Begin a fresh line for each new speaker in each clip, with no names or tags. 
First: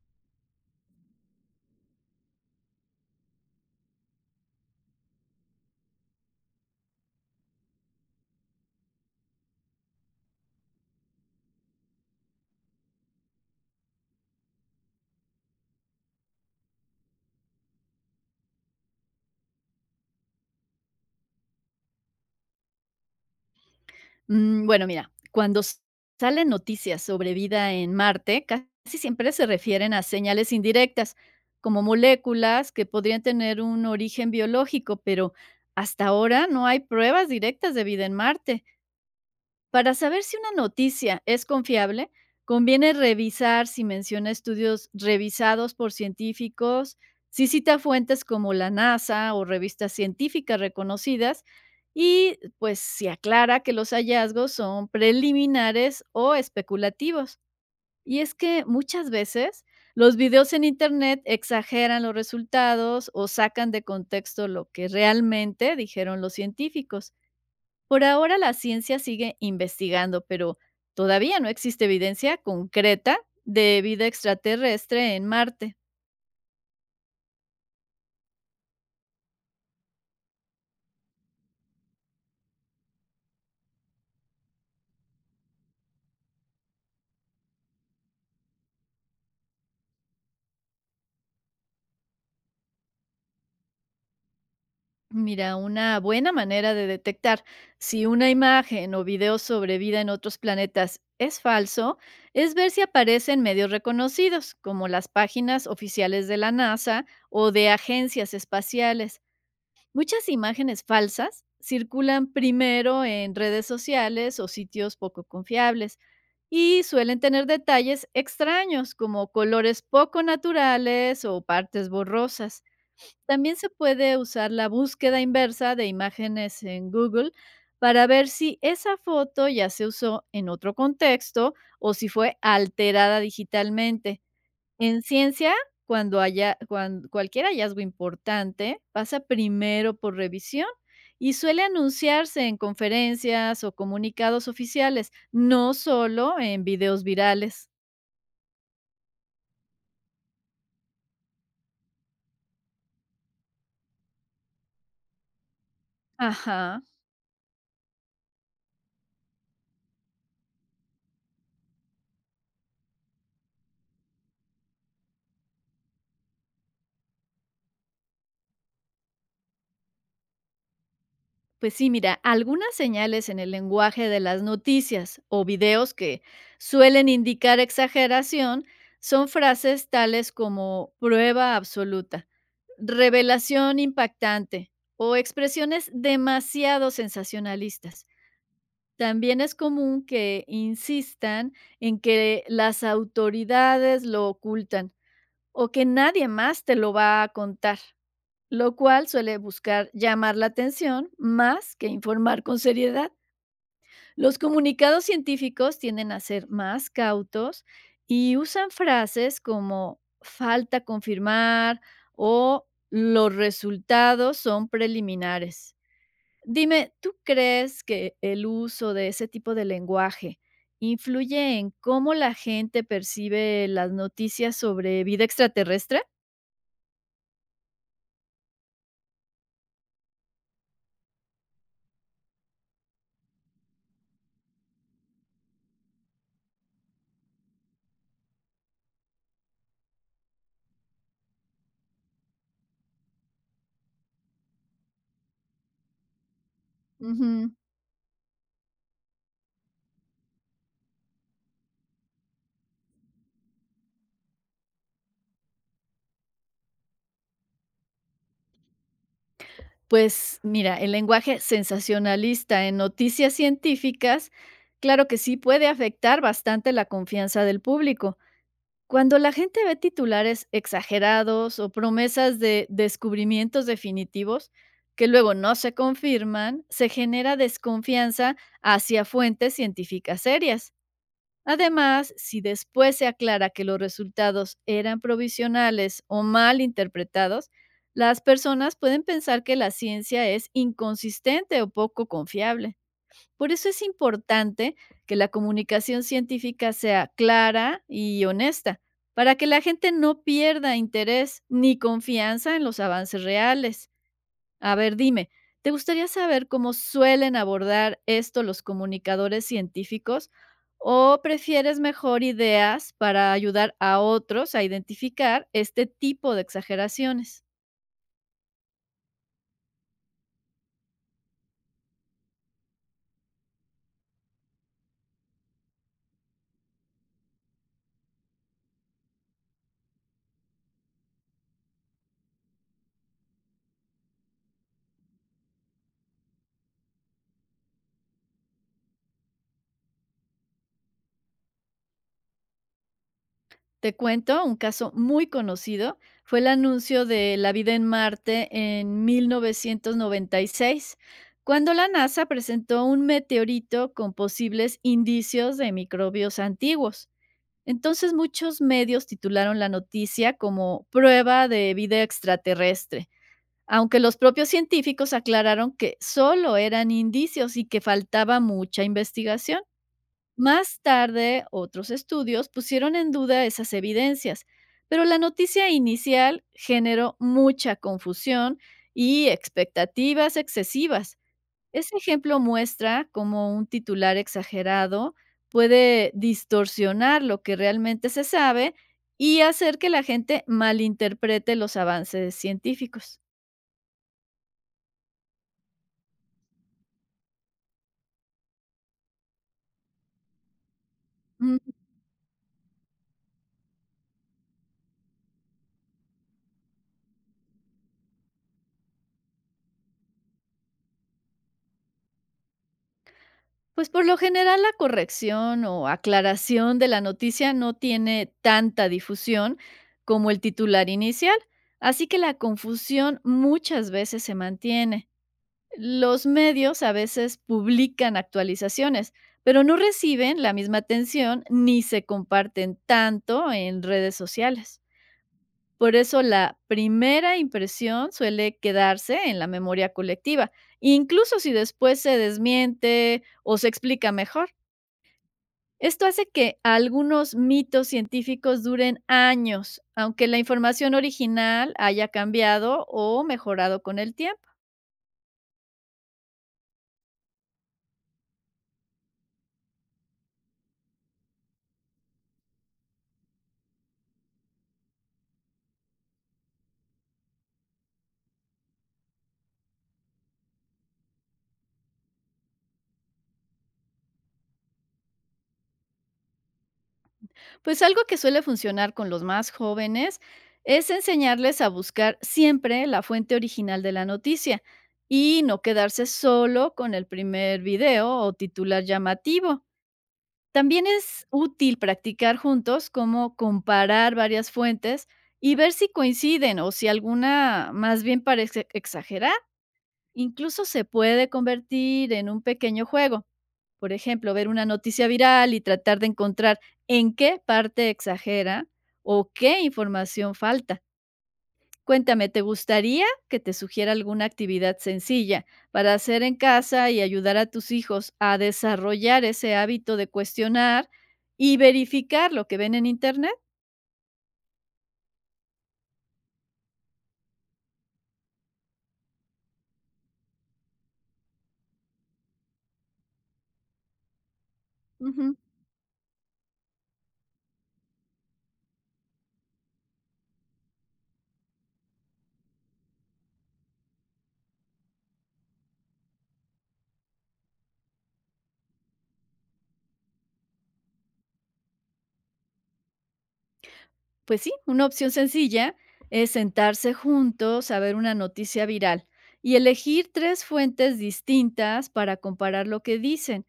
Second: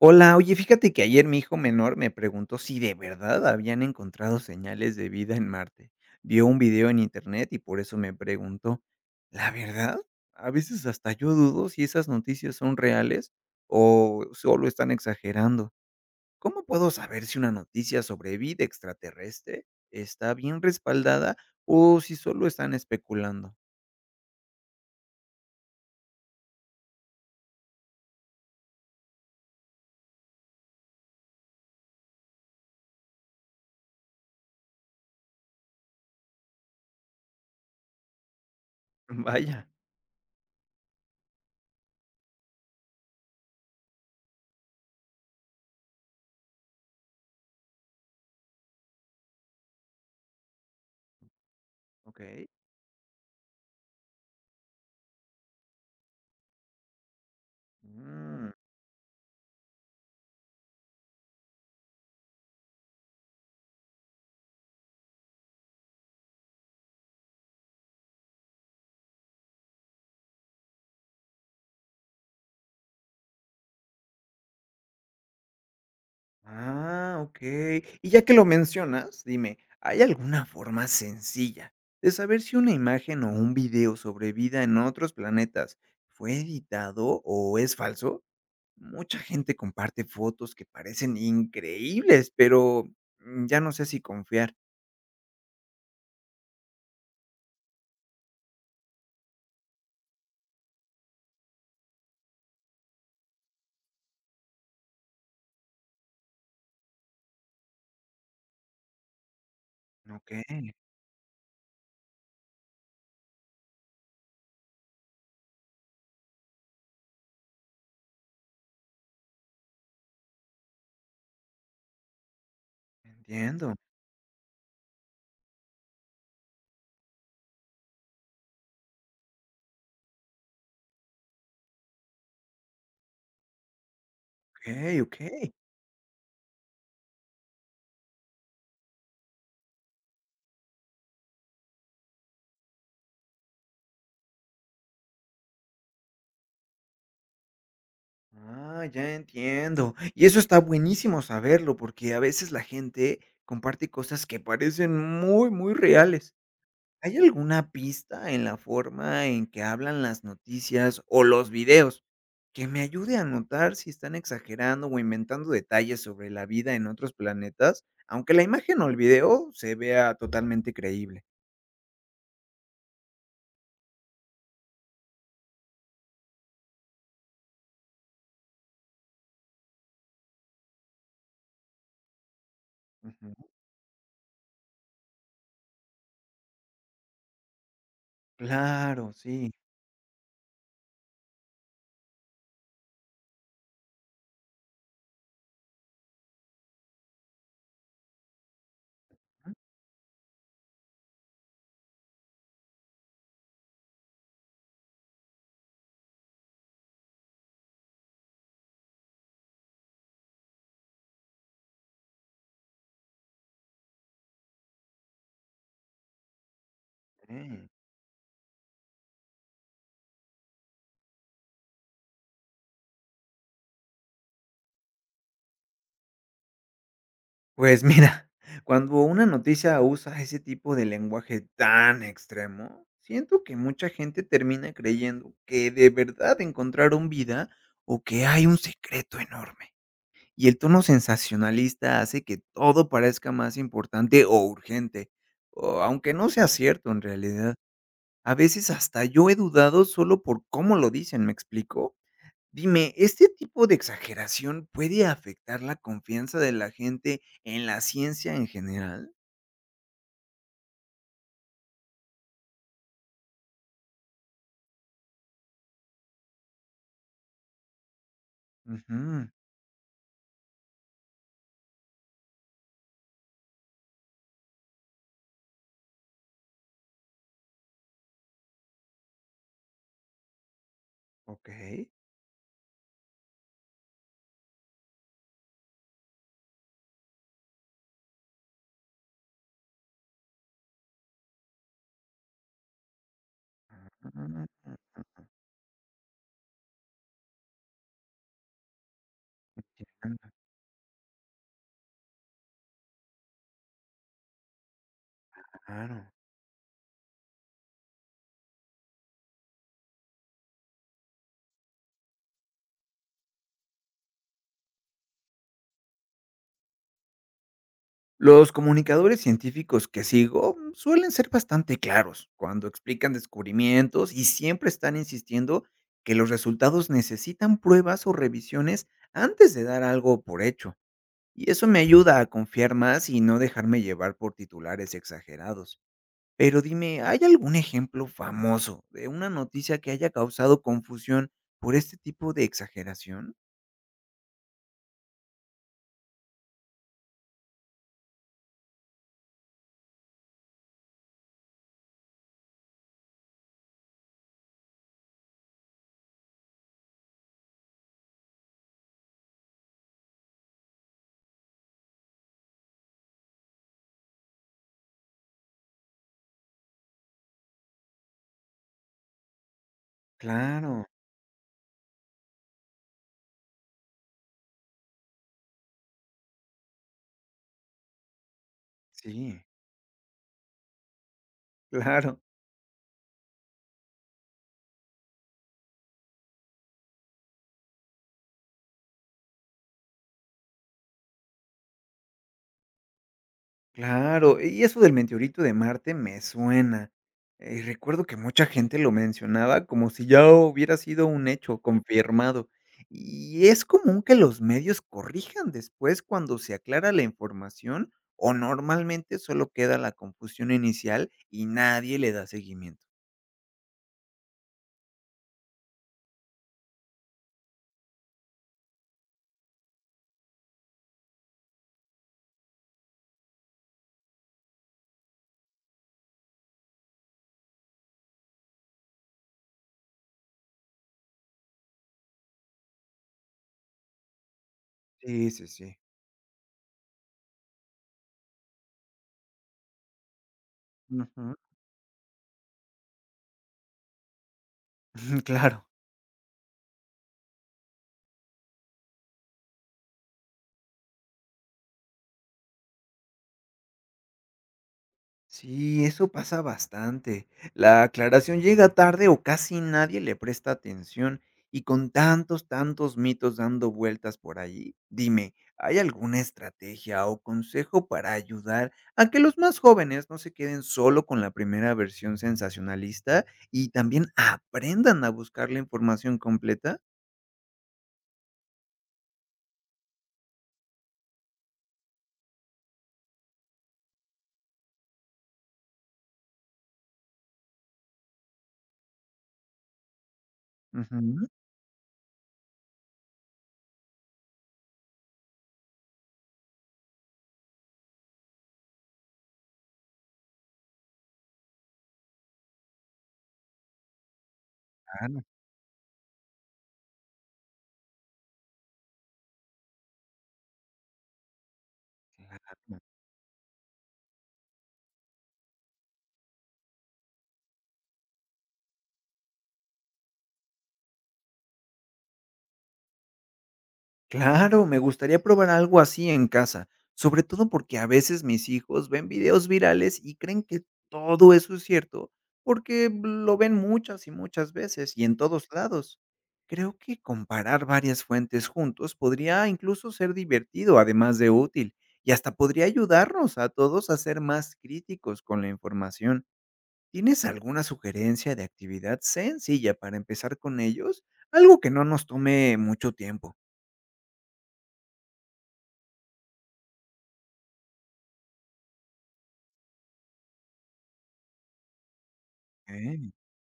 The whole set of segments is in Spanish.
Hola, oye, fíjate que ayer mi hijo menor me preguntó si de verdad habían encontrado señales de vida en Marte. Vio un video en internet y por eso me preguntó, ¿la verdad? A veces hasta yo dudo si esas noticias son reales o solo están exagerando. ¿Cómo puedo saber si una noticia sobre vida extraterrestre está bien respaldada o si solo están especulando?
Bueno, mira, cuando salen noticias sobre vida en Marte, casi siempre se refieren a señales indirectas, como moléculas que podrían tener un origen biológico, pero hasta ahora no hay pruebas directas de vida en Marte.
Vaya,
Para saber si una noticia es confiable, conviene revisar si menciona estudios revisados por científicos, si cita fuentes como la NASA o revistas científicas reconocidas,
ok.
y pues si aclara que los hallazgos son preliminares o especulativos. Y es
Mm.
que muchas veces los videos en Internet exageran los resultados o sacan de contexto lo que realmente dijeron los científicos. Por ahora la ciencia sigue investigando, pero todavía no existe evidencia concreta de vida extraterrestre en Marte.
Ah, okey. Y ya que lo mencionas, dime, ¿hay alguna forma sencilla de saber si una imagen o un video sobre vida en otros planetas fue editado o es falso? Mucha gente comparte fotos que parecen increíbles, pero, ya no sé si confiar.
Mira, una buena manera de detectar si una imagen o video sobre vida en otros planetas es falso es ver si aparecen medios reconocidos, como las páginas oficiales de la NASA o de agencias espaciales. Muchas
Okey,
imágenes falsas circulan primero en redes sociales o sitios poco confiables, y suelen tener detalles extraños, como colores poco naturales o partes borrosas. También se
entiendo.
puede usar la búsqueda inversa de imágenes en Google para ver si esa foto ya se usó en otro contexto o si fue alterada digitalmente.
Okey,
En
okey.
ciencia, cuando haya cuan cualquier hallazgo importante pasa primero por revisión y suele anunciarse en conferencias o comunicados oficiales, no solo en videos virales.
Ah, ya entiendo. Y eso está buenísimo saberlo, porque a veces la gente comparte cosas que parecen muy, muy reales.
Ajá.
¿Hay alguna pista en la forma en que hablan las noticias o los videos que me ayude a notar si están exagerando o inventando detalles sobre la vida en otros planetas, aunque la imagen o el video se vea totalmente creíble?
Pues sí, mira, algunas señales en el lenguaje de las noticias o videos que suelen indicar exageración son frases tales como prueba absoluta,
Ujú.
revelación impactante o expresiones demasiado sensacionalistas.
Claro,
También
sí.
es común que insistan en que las autoridades lo ocultan o que nadie más te lo va a contar, lo cual suele buscar llamar la atención más que informar con seriedad. Los comunicados científicos tienden a ser más cautos y usan frases como falta confirmar o los resultados son preliminares. Dime, ¿tú
Okey.
crees que el uso de ese tipo de lenguaje influye en cómo la gente percibe las noticias sobre vida extraterrestre?
Pues mira, cuando una noticia usa ese tipo de lenguaje tan extremo, siento que mucha gente termina creyendo que de verdad encontraron vida o que hay un secreto enorme. Y el tono sensacionalista hace que todo parezca más importante o urgente, o aunque no sea cierto en
Ujú.
realidad. A veces hasta yo he dudado solo por cómo lo dicen, ¿me explico? Dime, ¿este tipo de exageración puede afectar la confianza de la gente en la ciencia en general?
Pues mira, el lenguaje sensacionalista en noticias científicas claro que sí puede afectar bastante la confianza del público. Cuando
Ujú,
la gente ve titulares exagerados o promesas de descubrimientos definitivos que luego no se confirman, se genera desconfianza hacia fuentes científicas serias.
ok.
Además, si después se aclara que los resultados eran provisionales o mal interpretados, las personas pueden pensar que la ciencia es inconsistente o poco confiable. Por eso es
Ah,
importante que la comunicación científica sea clara y honesta, para que la gente no
entiendo,
pierda interés ni confianza en los avances reales. A ver, dime, ¿te
claro.
gustaría saber cómo suelen abordar esto los comunicadores científicos o prefieres mejor ideas para ayudar a otros a identificar este tipo de exageraciones?
Los comunicadores científicos que sigo suelen ser bastante claros cuando explican descubrimientos y siempre están insistiendo que los resultados necesitan pruebas o revisiones antes de dar algo por hecho. Y eso me ayuda a confiar más y no dejarme llevar por titulares exagerados. Pero dime, ¿hay algún ejemplo famoso de una noticia que haya causado confusión por este tipo de exageración?
Te cuento, un caso muy conocido fue el anuncio de la vida en Marte en 1996, cuando la NASA presentó un meteorito con posibles indicios de microbios antiguos. Entonces muchos medios titularon la noticia como prueba de vida extraterrestre, aunque los propios científicos aclararon que solo eran indicios y que faltaba mucha investigación. Más
Claro,
tarde, otros estudios pusieron en duda esas evidencias, pero la noticia inicial generó mucha confusión y
sí,
expectativas excesivas. Ese
claro.
ejemplo muestra cómo un titular exagerado puede distorsionar lo que realmente se sabe y hacer que la gente malinterprete los avances científicos.
Claro, y eso del meteorito de Marte me suena. Recuerdo que mucha gente lo mencionaba como si ya hubiera sido un hecho
Mm.
confirmado. ¿Y es común que los medios corrijan después cuando se aclara la información o normalmente solo queda la confusión inicial y nadie le da seguimiento?
Pues por lo general la corrección o aclaración de la noticia no tiene tanta difusión como el titular inicial, así que la confusión muchas veces se mantiene. Los medios a veces publican actualizaciones, pero no reciben la misma atención ni se comparten tanto en redes sociales.
Sí, sí, sí.
Por eso la primera impresión suele quedarse en la memoria colectiva,
Ujú,
incluso si después se desmiente o se explica mejor.
claro.
Esto hace que algunos mitos científicos duren años, aunque la información original haya cambiado o mejorado con el tiempo.
Sí, eso pasa bastante. La aclaración llega tarde o casi nadie le presta atención y con tantos mitos dando vueltas por allí, dime, ¿hay alguna estrategia o consejo para ayudar a que los más jóvenes no se queden solo con la primera versión sensacionalista y también aprendan a buscar la información completa?
Pues algo que suele funcionar con los más jóvenes es enseñarles a buscar siempre la fuente original de la noticia y no quedarse solo con el primer video o titular llamativo. También
Ujú.
es útil practicar juntos cómo comparar varias fuentes y ver si coinciden o si alguna más bien parece exagerar. Incluso se puede convertir en un pequeño juego. Por ejemplo, ver una noticia
Claro,
viral y tratar de encontrar en qué parte exagera o qué información falta. Cuéntame, ¿te
claro.
gustaría que te sugiera alguna actividad sencilla para hacer en casa y ayudar a tus hijos a desarrollar ese hábito de cuestionar y verificar lo que ven en Internet?
Claro, me gustaría probar algo así en casa, sobre todo porque a veces mis hijos ven videos virales y creen que todo eso es cierto, porque lo ven muchas y muchas veces y en
Ujú.
todos lados. Creo que comparar varias fuentes juntos podría incluso ser divertido, además de útil, y hasta podría ayudarnos a todos a ser más críticos con la información. ¿Tienes alguna sugerencia de actividad sencilla para empezar con ellos? Algo que no nos tome mucho tiempo.
Pues sí, una opción sencilla es sentarse juntos a ver una noticia viral y elegir tres fuentes distintas para comparar lo que
Ok.
dicen.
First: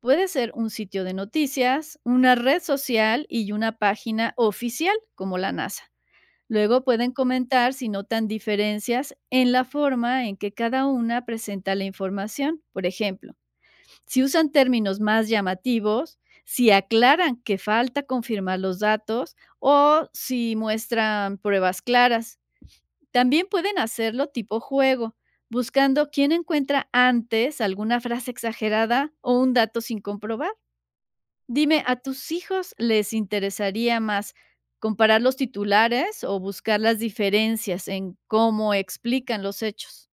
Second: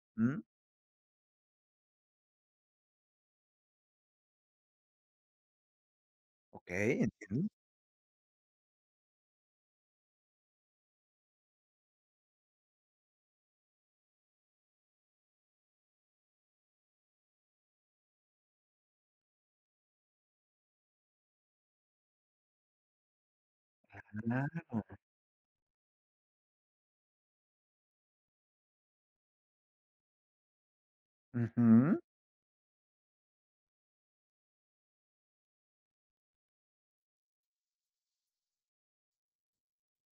Puede
Mm,
ser un sitio de noticias, una red social y una página oficial como la NASA. Luego
okey,
pueden
entiendo,
comentar si notan diferencias en la forma en que cada una presenta la información. Por ejemplo, si usan términos más llamativos, si aclaran que falta confirmar los datos o si muestran pruebas claras. También pueden hacerlo tipo
claro,
juego, buscando quién encuentra antes alguna frase exagerada o un dato sin comprobar. Dime, ¿a
ujú.
tus hijos les interesaría más comparar los titulares o buscar las diferencias en cómo explican los hechos?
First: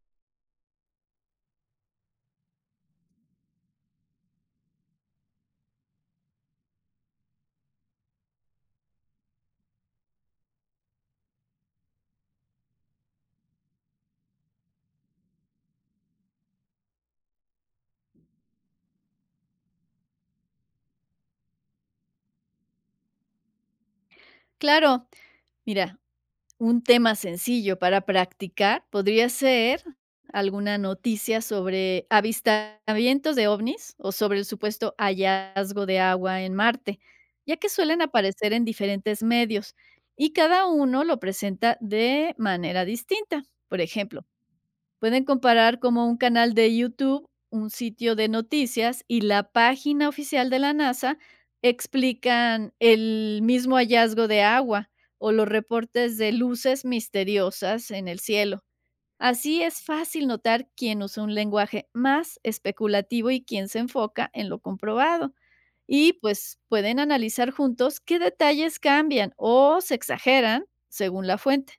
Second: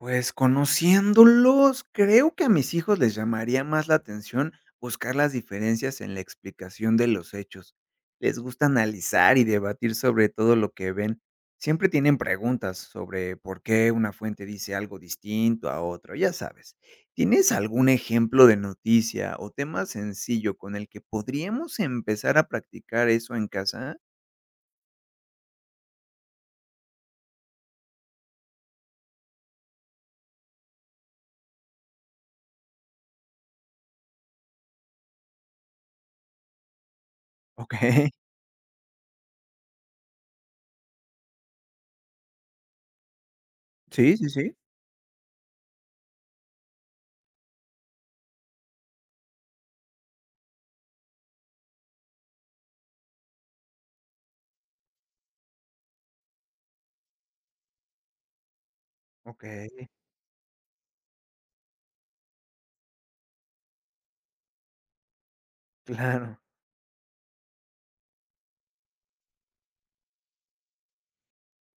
Pues, conociéndolos, creo que a mis hijos les llamaría más la atención buscar las diferencias en la explicación de los hechos. Les gusta analizar y debatir sobre todo lo que ven. Siempre tienen preguntas sobre por qué una fuente dice algo distinto a otro, ya sabes. ¿Tienes algún ejemplo de noticia o tema sencillo con el que podríamos empezar a practicar eso en casa?
Claro, mira, un tema sencillo para practicar podría ser alguna noticia sobre avistamientos de ovnis o sobre el supuesto hallazgo de agua en Marte, ya que suelen
Okey,
aparecer en diferentes medios y cada uno lo presenta de manera distinta. Por
sí,
ejemplo,
sí, sí,
pueden comparar como un canal de YouTube, un sitio de noticias y la página oficial de la NASA explican el mismo hallazgo de agua o los reportes de luces misteriosas en el cielo. Así es
okey.
fácil notar quién usa un lenguaje más especulativo y quién se enfoca en lo comprobado. Y
Claro.
pues pueden analizar juntos qué detalles cambian o se exageran según la fuente.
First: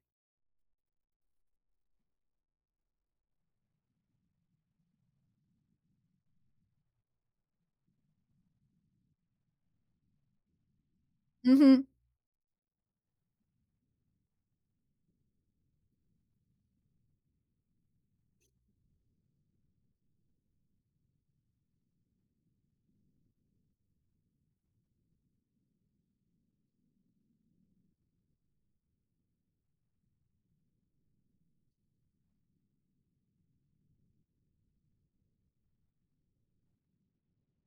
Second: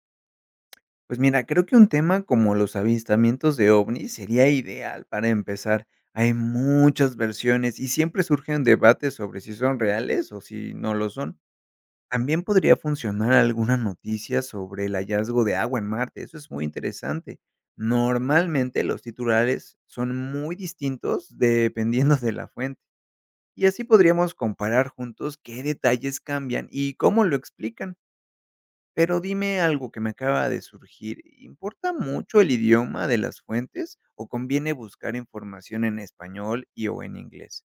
Pues mira, creo que un tema como los avistamientos de ovnis sería ideal para empezar. Hay muchas versiones y siempre surgen debates sobre si son reales o si no lo son.
Ujú.
También podría funcionar alguna noticia sobre el hallazgo de agua en Marte. Eso es muy interesante. Normalmente los titulares son muy distintos dependiendo de la fuente. Y así podríamos comparar juntos qué detalles cambian y cómo lo explican. Pero dime algo que me acaba de surgir, ¿importa mucho el idioma de las fuentes o conviene buscar información en español y o en inglés?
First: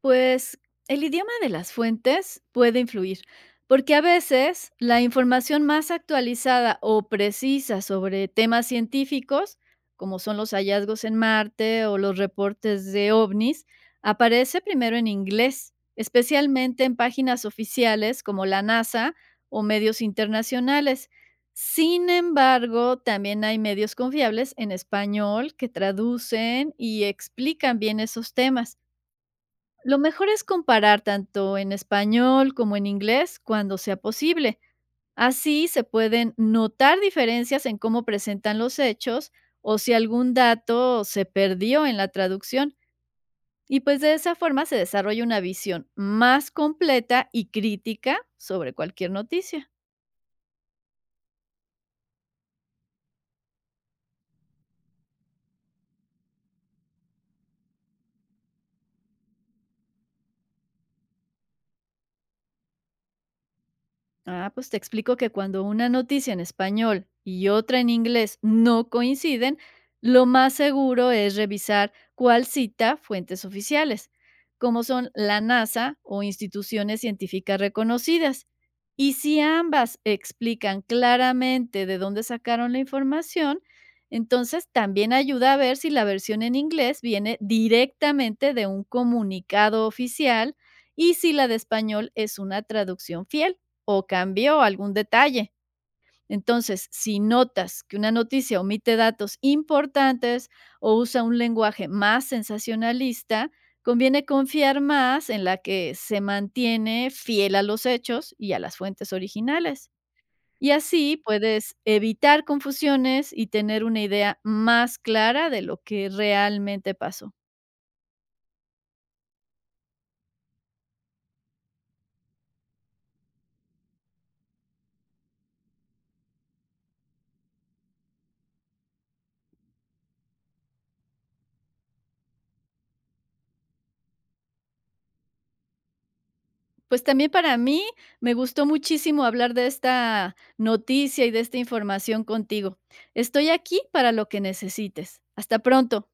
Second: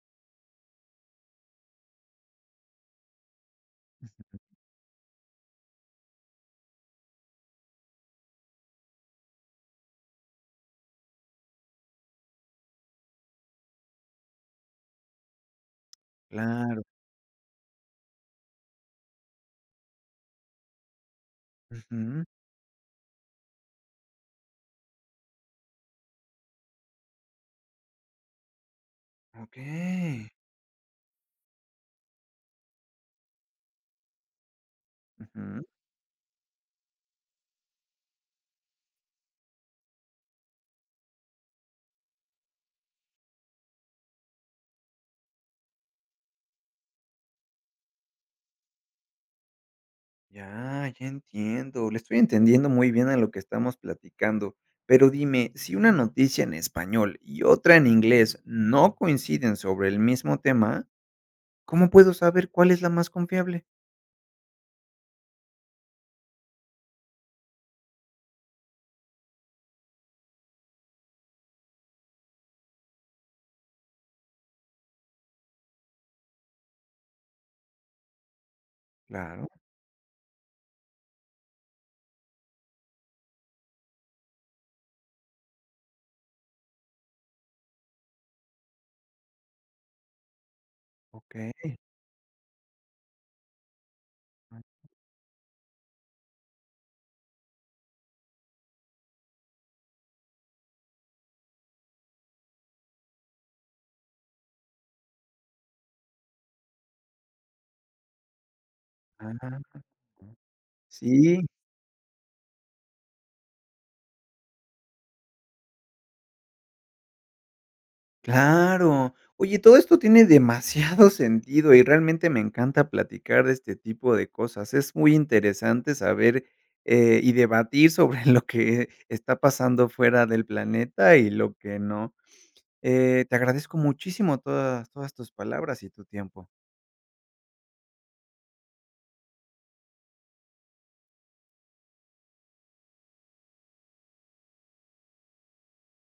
Pues el idioma de las fuentes puede influir, porque a veces la información más actualizada o precisa sobre temas científicos, como son los hallazgos en Marte o los reportes de ovnis, aparece primero en inglés,
Claro.
especialmente en páginas oficiales como la NASA o medios internacionales. Sin
Ujú.
embargo, también hay medios confiables en español que traducen y explican bien esos temas. Lo
Okey.
mejor es comparar tanto en español como en inglés cuando sea posible.
Ujú.
Así se pueden notar diferencias en cómo presentan los hechos o si algún dato se perdió en la traducción. Y pues de esa forma se desarrolla una visión más completa y crítica sobre cualquier noticia.
Ya, ya entiendo. Le estoy entendiendo muy bien a lo que estamos platicando. Pero dime, si una noticia en español y otra en inglés no coinciden sobre el mismo tema, ¿cómo puedo saber cuál es la más confiable?
Ah, pues te explico que cuando una noticia en español y otra en inglés no coinciden, lo más seguro es revisar cuál cita fuentes oficiales, como son la NASA o instituciones científicas reconocidas. Y si
Claro,
ambas explican claramente de dónde sacaron la información, entonces también ayuda a ver si la versión en inglés viene directamente de un comunicado oficial y si la de
okey.
español es una traducción fiel o cambió algún detalle. Entonces, si notas que una noticia omite datos importantes o usa un lenguaje más sensacionalista, conviene confiar más en la que se mantiene fiel a los hechos y a las fuentes
Ah.
originales. Y así
Sí.
puedes evitar confusiones y tener una idea más clara de lo que realmente pasó.
Claro. Oye, todo esto tiene demasiado sentido y realmente me encanta platicar de este tipo de cosas. Es muy interesante saber, y debatir sobre lo que está pasando fuera del planeta y lo que no. Te agradezco muchísimo todas tus palabras y tu tiempo.
Pues también para mí me gustó muchísimo hablar de esta noticia y de esta información contigo. Estoy aquí para lo que necesites. Hasta pronto.